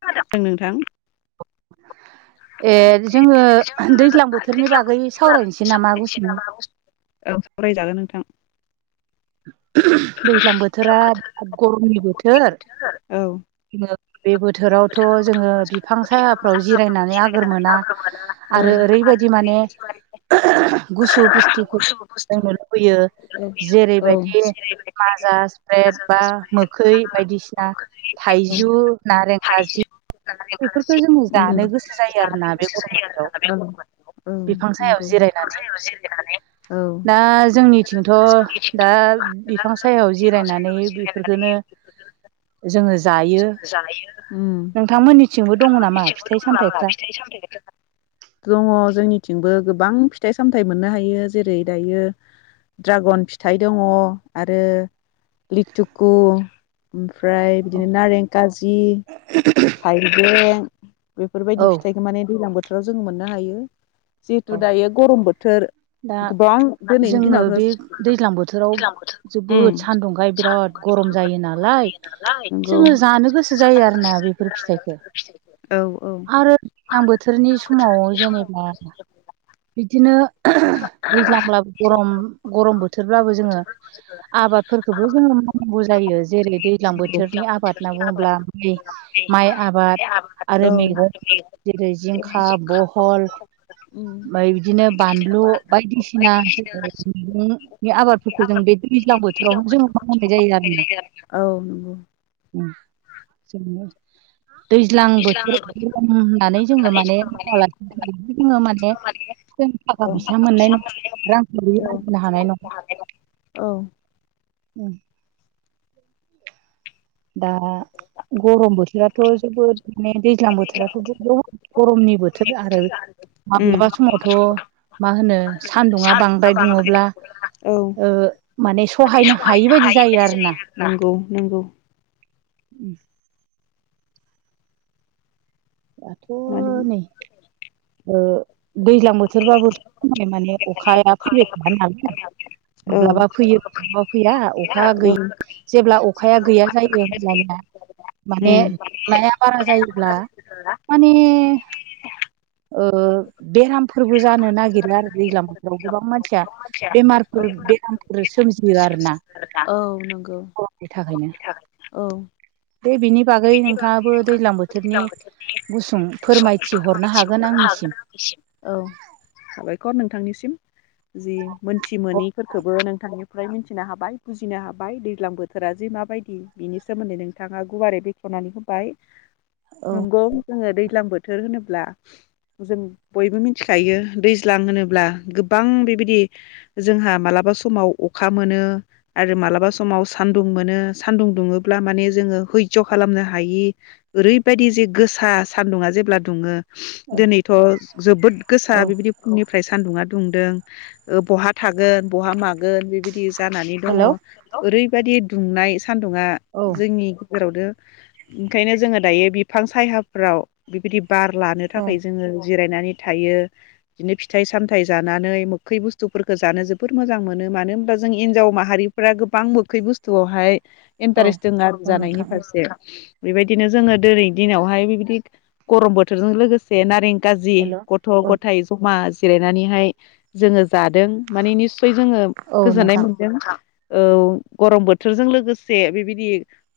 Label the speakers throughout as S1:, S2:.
S1: [unintelligible] नोंथां?
S2: [inaudible] ए जोङो दैज्लां बोथोरनि बागै सावरायनोसै नामा गुसुनो?
S1: औ सावरायजागोन। नोंथां
S2: दैज्लां बोथोरा गरमनि बोथोर
S1: औ
S2: [unintelligible] बे बोथोरावथ' जोङो बिफां साया फाव जिरायनानै आगोर मोना
S1: औ
S2: आरो ओरैबायदि माने गुसु बुस्थु [unintelligible] लुबैयो।
S1: औ
S2: जेरैबायदि माजा स्प्रेड बा मोखै बायदिसिना थाइजौ नारें खाजि बेफोरखौ जोङो जानो गोसो जायो आरोना बे गरम बोथोराव।
S1: औ
S2: बिफां सायाव
S1: नंगौ
S2: जिरायनानै
S1: [unintelligible] औ।
S2: बिथिंथ' दा बिफां सायाव जिरायनानै बेफोरखोनो जोङो जायो
S1: [unintelligible] उम।
S2: थिंबो दङ नामा फि
S1: [unintelligible] दङ जोंनिथिंबो गोबां फिथाइ सामथाइ मोननो हायो। जेरै दायो ड्रागन फिथाइ दङ आरो लिटुकु। ओमफ्राय बिदिनो नारें खाजि, थाइबें बेफोरबायदि
S2: औ
S1: फिथाइखौ माने दैलां बोथोराव जोङो मोननो हायो। जिहेतु दायो गरम बोथोर
S2: दा
S1: गोबां दिनैनि
S2: जोङो बे
S1: दिनावथ'
S2: दैज्लां बोथोराव
S1: उम
S2: जोबोद सान्दुंखायै बिराद ग रम जायो नालाय
S1: नंगौ
S2: जोङो जानो गोसो जायो आरोना बेफोर फिथाइखौ
S1: औ औ
S2: आरो दैज्लां बोथोरनि समाव जेनोबा बिदिनो दैज्लांब्लाबो गरम गरम बोथोरब्लाबो जोङो आबादफोरखौबो जोङो मावनांगौ जायो जेरै दैज्लां
S1: नंगौ
S2: बोथोरनि आबाद होनना बुङोब्ला माइ। माइ आबाद
S1: [inaudible]
S2: आरो
S1: औ
S2: मैगं जेरै जिंखा बहल ओफ्राय बिदिनो‌। बानलु बायदिसिना जोङो मैगंनि आबादफोरखौ जों बे दैज्लां बोथोरावनो जों मावनाय जायो आरोना
S1: औ नंगौ
S2: [unintelligible] दैज्लां बोथोराव होननानै जोङो माने मावालासिनो जोङो माने जों
S1: औ
S2: थाखा फैसा मोननाय नङा रांखौ आरजिनो हानाय नङा
S1: औ
S2: ओम दा गरम बोथोराथ' जोबोद माने दैज्लां बोथोराथ' गरमनि बोथोर आरो
S1: उम
S2: माब्लाबा समावथ' मा होनो सान्दुङा बांद्राय दुङोब्ला
S1: औ
S2: ओ माने सहायनो हायि बायदि जायो आरोना
S1: नंगौ नंगौ
S2: उ
S1: माने
S2: दाथ' नै ओ दैज्लां बोथोरबाबोथ' खमाय माने अखाया फैबाय थाया नालाय।
S1: औ
S2: माब्लाबा फैयो माब्लाबा फैया अखा
S1: उम
S2: गैयै जेब्ला अखाया गैया जायो होमब्लाना माने लाया बारा जायोब्ला माने ओ बेरामफोरबो जानो नागिरो आरो दैलां बोथोराव गोबां मानसिया बेमारफोर बेरामफोर सोमजियो आरो ना
S1: औ नोंगौ औ।
S2: दे बिनि बागै नोंथाङाबो दैज्लां बोथोरनि गुसुं फोरमायथि हरनो
S1: फोरमायथिहरनो हागोन आंनिसिम औ साबायखर नोंथांनिसिम जि मोनथि मोनिफोरखोबो नोंथांनि मफ्राय मिथिनो हाबाय बुजिनो हाबाय दैज्लां बोथोरा जे माबायदि बिनि सोमोन्दै नोंथाङा गुवारै बेखेव होननानै होबाय नंगौ जोङो दैज्लां बोथोर होनोब्ला जों बयबो मिथिखायो दैज्लां होनोब्ला गोबां बेबायदि जोंहा मालाबा माब्लाबा समाव अखा मोनो आरो मालाबा समाव सान्दुं मोनो सान्दुं दुङोब्ला माने जोङो हयज' खालामनो हायि ओरैबायदि जे गोसा सान्दुङा जेब्ला दुङो दिनैथ' जोबोद गोसा
S2: औ
S1: बिबायदि फुंनिफ्राय सान्दुङा दुंदों बहा थागोन बहा मागोन बेबायदि जानानै दङ'
S2: हेलौ
S1: ओरै बेबायदि दुंनाय सान्दुंङा
S2: औ
S1: जोंनि जेरावदो ओंखायनो जोङो दायो बिफां साहाफ्राव बेबायदि बार लानो
S2: औ
S1: थाखाय जोङो जिरायनानै थायो बिदिनो फिथाइ सामथाइ जानानै मोखै बुस्थुफोरखौ जानो जोबोद मोजां मोनो। मानो होनबा जों हिनजाव माहारिफ्रा गोबां मोखै बुस्थुआवहाय
S2: औ
S1: इन्टारेस्ट दं आरो
S2: औ
S1: जानायनि
S2: नोंथां
S1: फारसे बेबायदिनो जोङो दिनै दिनावहाय बिबायदि गरम बोथोरजों लोगोसे नारें गाजि
S2: हेल'
S1: गथ'
S2: औ
S1: गथाइ जमा। जिरायनानैहाय जोङो जादों माने निसय जोङो
S2: औ
S1: गोजोननाय
S2: नोंथां
S1: मोनदों औ गरम बोथोरजों लोगोसे बेबायदि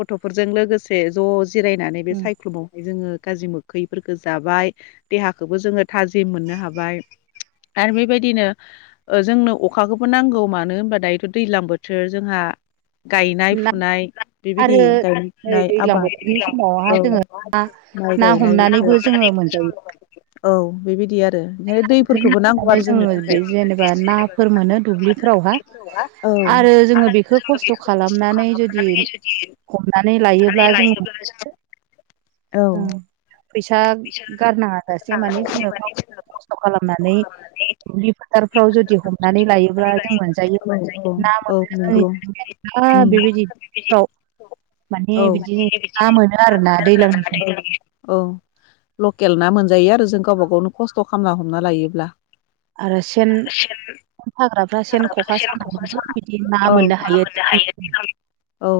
S1: गथ'फोरजों लोगोसे ज'। जिरायनानै बे
S2: उम
S1: सायख्लुमावहाय जोङो। गाज्रि मोखैफोरफोरखौ जाबाय देहाखोबो जोङो थाजिम मोननो हाबाय। आरो बेबायदिनो जोंनो अखाखौबो नांगौ मानो होनबा दायोथ' दैज्लां बोथोर जोंहा।
S2: [inaudible]
S1: गायनाय
S2: ना
S1: फुनाय
S2: आरो
S1: बेबायदि गायनाय
S2: नै
S1: फुनाय
S2: दैज्लां बोथोरनि
S1: आबाद
S2: समावहा जोङो
S1: औ
S2: ना
S1: गायनाय औ बेबायदि आरो
S2: हमनानैबो जोङो मोनजायो
S1: [unintelligible] औ बेबादि आरो बे
S2: बोथोरनि
S1: दैफोरखौबो नांगौ
S2: समावनो
S1: आरो जोंनो
S2: जोङो
S1: थाखाय।
S2: बे जेनेबा नाफोर मोनो दुब्लिफोरावहा
S1: औ
S2: जोङो
S1: आरो
S2: बेखौ
S1: जोङो
S2: खस्थ'
S1: बेखौ खस्थ'
S2: खालामनानै
S1: खालामनानै जुदि।
S2: हमनानै
S1: अनानै
S2: लायोब्ला जों
S1: लायो अ।
S2: [inaudible]
S1: औ।
S2: फैसा गारनाङा जासे माने जोङो गाव खस्थ' खालामनानै दुब्लि फोथारफ्राव जुदि हमनानै लायोब्ला जों मोनजायो
S1: औ
S2: ना
S1: औ
S2: मोनो जोंनि।
S1: नंगौ
S2: ह
S1: उम
S2: बेबायदिफ्राव। माने
S1: औ
S2: बिदि ना मोनो आरोना दैलांनि समाव
S1: औ लकेल ना मोनजायो आरो जों गावबा गावनो खस्थ' खालामना हमना लायोब्ला
S2: आरो सेन। हाग्राफ्रा सेन ख'खा सानानैबो बिदि ना मोननो हायो दैलां।
S1: औ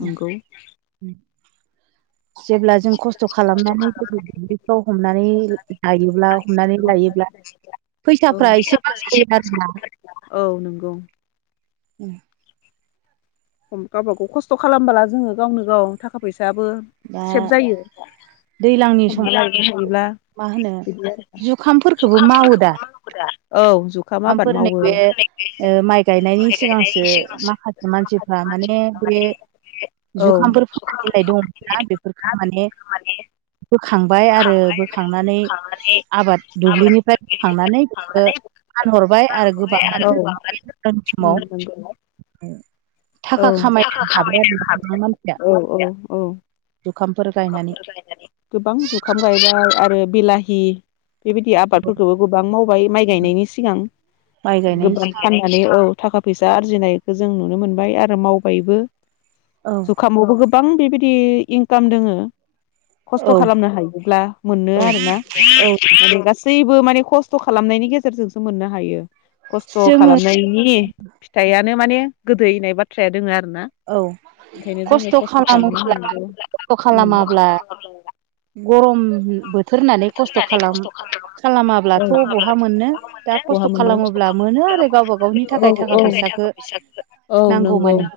S1: नंगौ।
S2: जेब्ला जों खस्थ' खालामनानै जुदि दुब्लिफ्राव हमनानै लायोब्ला हमनानै लायोब्ला।
S1: औ
S2: फैसाफ्रा एसे बासायो आरोना‌
S1: औ नंगौ
S2: उ।
S1: गावबा गाव खस्थ' खालामबोला जोङो गावनो गाव थाखा फैसा फिसाबो
S2: दा
S1: सेब जायो
S2: दैज्लांनि
S1: हम
S2: समाव
S1: हमब्ला
S2: मा होनो जुखामफोरफोरखौबो मावो दा।
S1: औ जुखाम आबाद
S2: ओंखामफोर
S1: मावो औ
S2: नैबे माइ गायनायनि सिगांसो माखासे मानसिफ्रा माने बे।
S1: औ
S2: जुखामफोर फोनना होननाय दङमोना बेफोरखो माने बोखांबाय आरो बोखांनानै आबाद दुब्लिनिफ्राय बोखांनानै बेखौ फानहरबाय आरो गोबाङानो
S1: उम
S2: समाव
S1: नंगौ औ
S2: थाखा
S1: थाखा
S2: खामायनो हाबाय आरो
S1: खामायनो
S2: गोबां
S1: खामानिया।
S2: मानसिया
S1: औ औ औ‌।
S2: जुखामफोर गायनानै
S1: जुखामफोर गायनानै गोबां जुखाम गायबाय आरो बिलाहि बेबायदि आबादफोरखौबो गोबां मावबाय माइ गायनायनि सिगां
S2: माइ गायनायनि
S1: गोबां
S2: सिगां
S1: फाननानै औ थाखा फैसा आरजिनायखौ जों नुनो मोनबाय आरो मावबायबो
S2: औ
S1: जुखामावबो गोब गोबां बेबायदि इनकाम दोङो खस्थ'
S2: औ
S1: खालामनो हायोब्ला मोनो
S2: औ
S1: आरोना
S2: औ
S1: माने गाससिबो। जेबो माने खस्थ' खालामनायनि गेजेरजोंसो मोननो हायो। खस्थ'
S2: जोङो
S1: खालामनायनि फिथाइआनो माने गोदैनाय बाथ्राया दोङ आरो। आरोना
S2: औ
S1: ओंखायनो जोङो खस्थ'
S2: खस्थ'
S1: खालाम
S2: खालामाब्ला
S1: [unintelligible]
S2: गरम बोथोर होननानै खस्थ' खालाम खालामाब्लाथ' बहा मोननो दा
S1: गहा
S2: खस्थ'
S1: मोनो
S2: खालामोब्ला मोनो आरो गावबा गावनि
S1: औ
S2: थाखाय
S1: औ
S2: थाखा फैसाखो नांगौ
S1: नंगौ
S2: मानि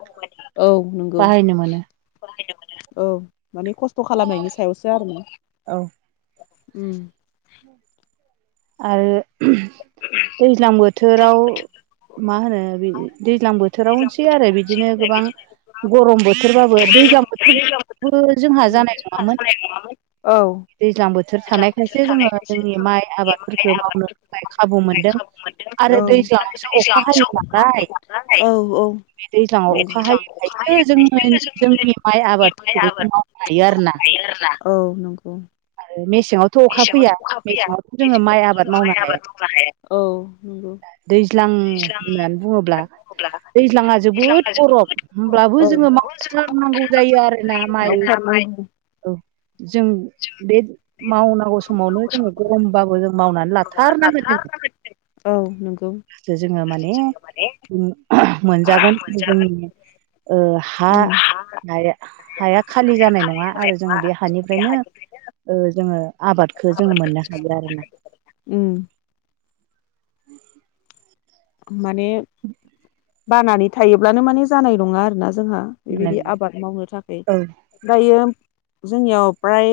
S1: औ नोंगौ औ माने खस्थ' खालामनायनि सायावसो आरो ना
S2: औ।
S1: उम।
S2: आरो दैज्लां बोथोराव मा होनो बि दैज्लां बोथोरावसै आरो बिदिनो गोबां गरम बोथोरबाबो दैज्लां बोथोरबो जोंहा जानाय नङामोन
S1: औ।
S2: दैज्लां बोथोर थानायखायसो जोङो जोंनि माइ आबादफोरखौ मावनो थाखाय खाबु मोनदों। आरो दैज्लांवसो अखा हायो नालाय।
S1: अखानालाय
S2: बे दैज्लाङाव
S1: बे
S2: अखा हायैखायसो जोङो जोंनि माइ आबादफोरखौबो जों मावनो हायो आरोना
S1: औ नंगौ।
S2: मेसेङावथ' अखा फैया मेसेङावथ' जोङो माइ आबाद मावनो हाया
S1: औ नंगौ
S2: दैज्लां होननानै बुङोब्ला दैज्लाङा जोबोद गरम होमब्लाबो
S1: औ
S2: जोङो थार नांगौ जायो आरोना माइ
S1: आव खारनांगौ
S2: औ। जों बे मावनांगौ समावनो जोङो गरमबाबो जों मावनानै लाथारनांगोन जोङो।
S1: औ नंगौ।
S2: ओ मोनजागोन बे जोंनि ओ हा
S1: उम
S2: हाया हाया खालि जानाय नङा आरो जोङो बे हानि नो जोङो आबादखो जोङो मोननो हायो आरो ना।
S1: उम
S2: [unintelligible]
S1: माने बानानै थायोब्लानो माने जानाय नङा आरोना। जोंहा बेबायदि
S2: मोननानै
S1: आबाद मावनो थाखाय
S2: औ
S1: दायो जोंनियाव फ्राय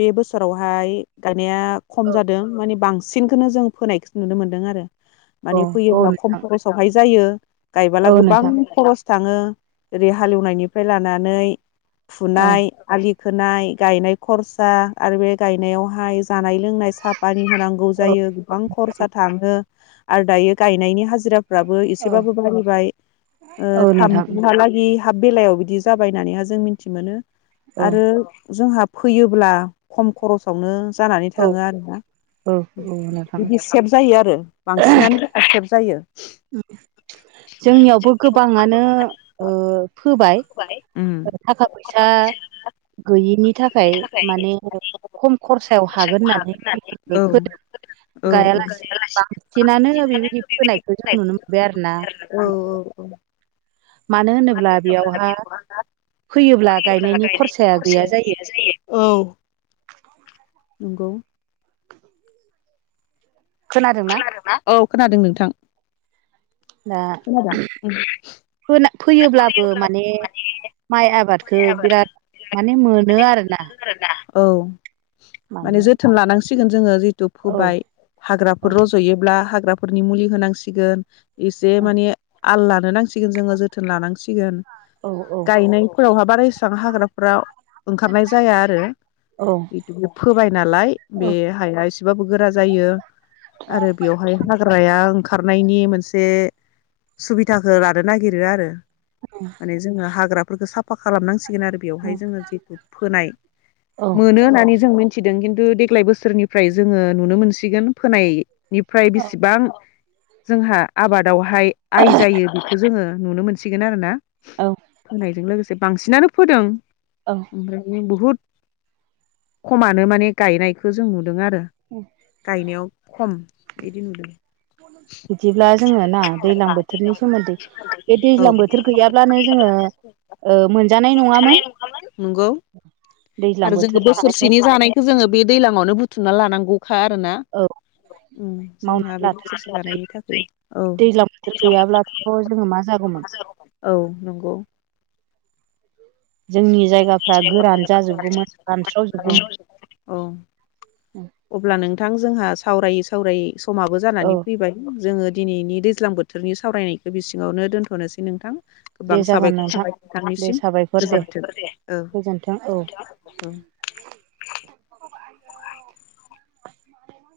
S1: बे बोसोरावहाय गायनाया खम जादों माने बां सिनखौनो जों फोनायखौ नुनो मोनदों आरो।
S2: औ। औ
S1: जेब्ला खम
S2: नोंथां
S1: खरसावहाय जायो गायबोला
S2: औ
S1: गोबां
S2: नोंथां
S1: खरस थाङो ओरै हालेवनायनिफ्राय लानानै
S2: औ
S1: फुनाय आलि खोनाय गायनाय खरसा आरो बे गायनायावहाय जानाय लोंनाय साफा दै होनांगौ
S2: औ
S1: जायो आरो गोबां खरसा थाङो आरो दायो‌ गायनायनि हाजिर हाजिराफ्राबो
S2: औ
S1: एसेबाबो बारायबाय ओ
S2: औ नोंथां
S1: थामजौहालागै हाब बेलायाव बिदि जाबाय होननानैहा जों मिथि मोनो
S2: औ
S1: आरो जोंहा फैयोब्ला खम खरसावनो जानानै
S2: औ
S1: थाङो आरोना
S2: औ औ नोंथां
S1: बिदि सेभ जायो आरो बांसिनानो। एखेब जायो।
S2: जोंनियावबो गोबाङानो ओ फोबाय
S1: उम
S2: बाय थाखा फैसा गैयिनि थाखाय माने खम खरसायाव हागोन होननानै बेगरखौ फोदों।
S1: औ औ
S2: गायालासिनो बांसिनानो बेबायदि फोनाय बेखौ जों नुनो मोनबाय आरो ना।
S1: मानो होनोब्ला बेवह फैयोब्ला गायनायनि खरसाया गैया जायो। औ। नंगौ खोनादोंना औ खोनादों नोंथां।
S2: दा
S1: खोनादों
S2: फोयोब्लाबो माने माइ आबादखौ बिराद माने मोनो आरो ना।
S1: औ माने जोथोन लानांसिगोन जोङो दुब
S2: औ
S1: फोबाय
S2: औ
S1: हाग्राफोर रज'योब्ला हाग्राफोरनि मुलि होनांसिगोन। एसे
S2: औ
S1: माने आल लानो नांसिगोन जोङो जोथोन लानांसिगोन।
S2: औ औ
S1: गायनायफोरावहा बारा इसेबां हाग्राफोरा ओंखारनाय जाया आरो। जिथु फोबाय नालाय
S2: औ
S1: बे हाया एसेबाबो गोरा जायो। आरो बेवहाय हाग्राया ओंखारनायनि मोनसे सुबिदाखौ लानो नागिरो आरो। माने जोङो हाग्राफोरखौ साफ फा खालामनांसिगोन आरो बेयावहाय जोङो जेथु फोनाय
S2: औ
S1: मोनो होननानै जों मिथिदों खिन्थु देग्लाय बोसोरनिफ्राय जोङो नुनो मोनसिगोन फोनाय निफ्राय बेसेबां जोंहा आबादावहाय आइ जायो बेखौ जोङो नुनो मोन सिगोन आरोना
S2: औ
S1: फोनायजों लोगोसे बांसिनानो फोदों
S2: औ
S1: ओमफ्राय बहुद खमानो माने गायनायखौ जों नु दों आरो गायनायाव खम बिदि नुदों।
S2: बिदिब्ला जोङो ना दैलां बोथोरनि सोमोन्दै बे
S1: औ
S2: दैज्लां बोथोर गैयाब्लानो जोङो मोनजानाय नङामोन।
S1: नंगौ
S2: दैज्लां
S1: आरो जोङो
S2: बोथोर थानायखाय
S1: बोसोरसेनि जानायखौ जोङो बे दैलांवनो बुथुमना लानांगौखा आरोना।
S2: औ
S1: ओं जोंहा
S2: मावनानै
S1: बेखौ
S2: लाथार
S1: [unintelligible] लानायनि थाखाय औ।
S2: दैज्लां बोथोर गैयाब्लाथ' जोङो मा जागौमोन
S1: औ नंगौ।
S2: जोंनि जायगाफ्रा गोरान जाजोबगौमोन
S1: औ औ
S2: रानस्रावजोबगौमोन। [inaudible]
S1: अब्ला नोंथां जोंहा सावरायै सावरायै समाबो
S2: औ
S1: जानानै फैबाय जोङो दिनैनि दैज्लां बोथोरनि सावरायनायखौ बि सिङावनो दोनथ'नोसै नोंथां।
S2: दे
S1: गोबां
S2: जागोन
S1: साबायखर
S2: नोंथां
S1: थाबाय
S2: दे
S1: बिथांनिसिम
S2: साबायखर दे
S1: गोजोनथों औ औ।
S2: [inaudible]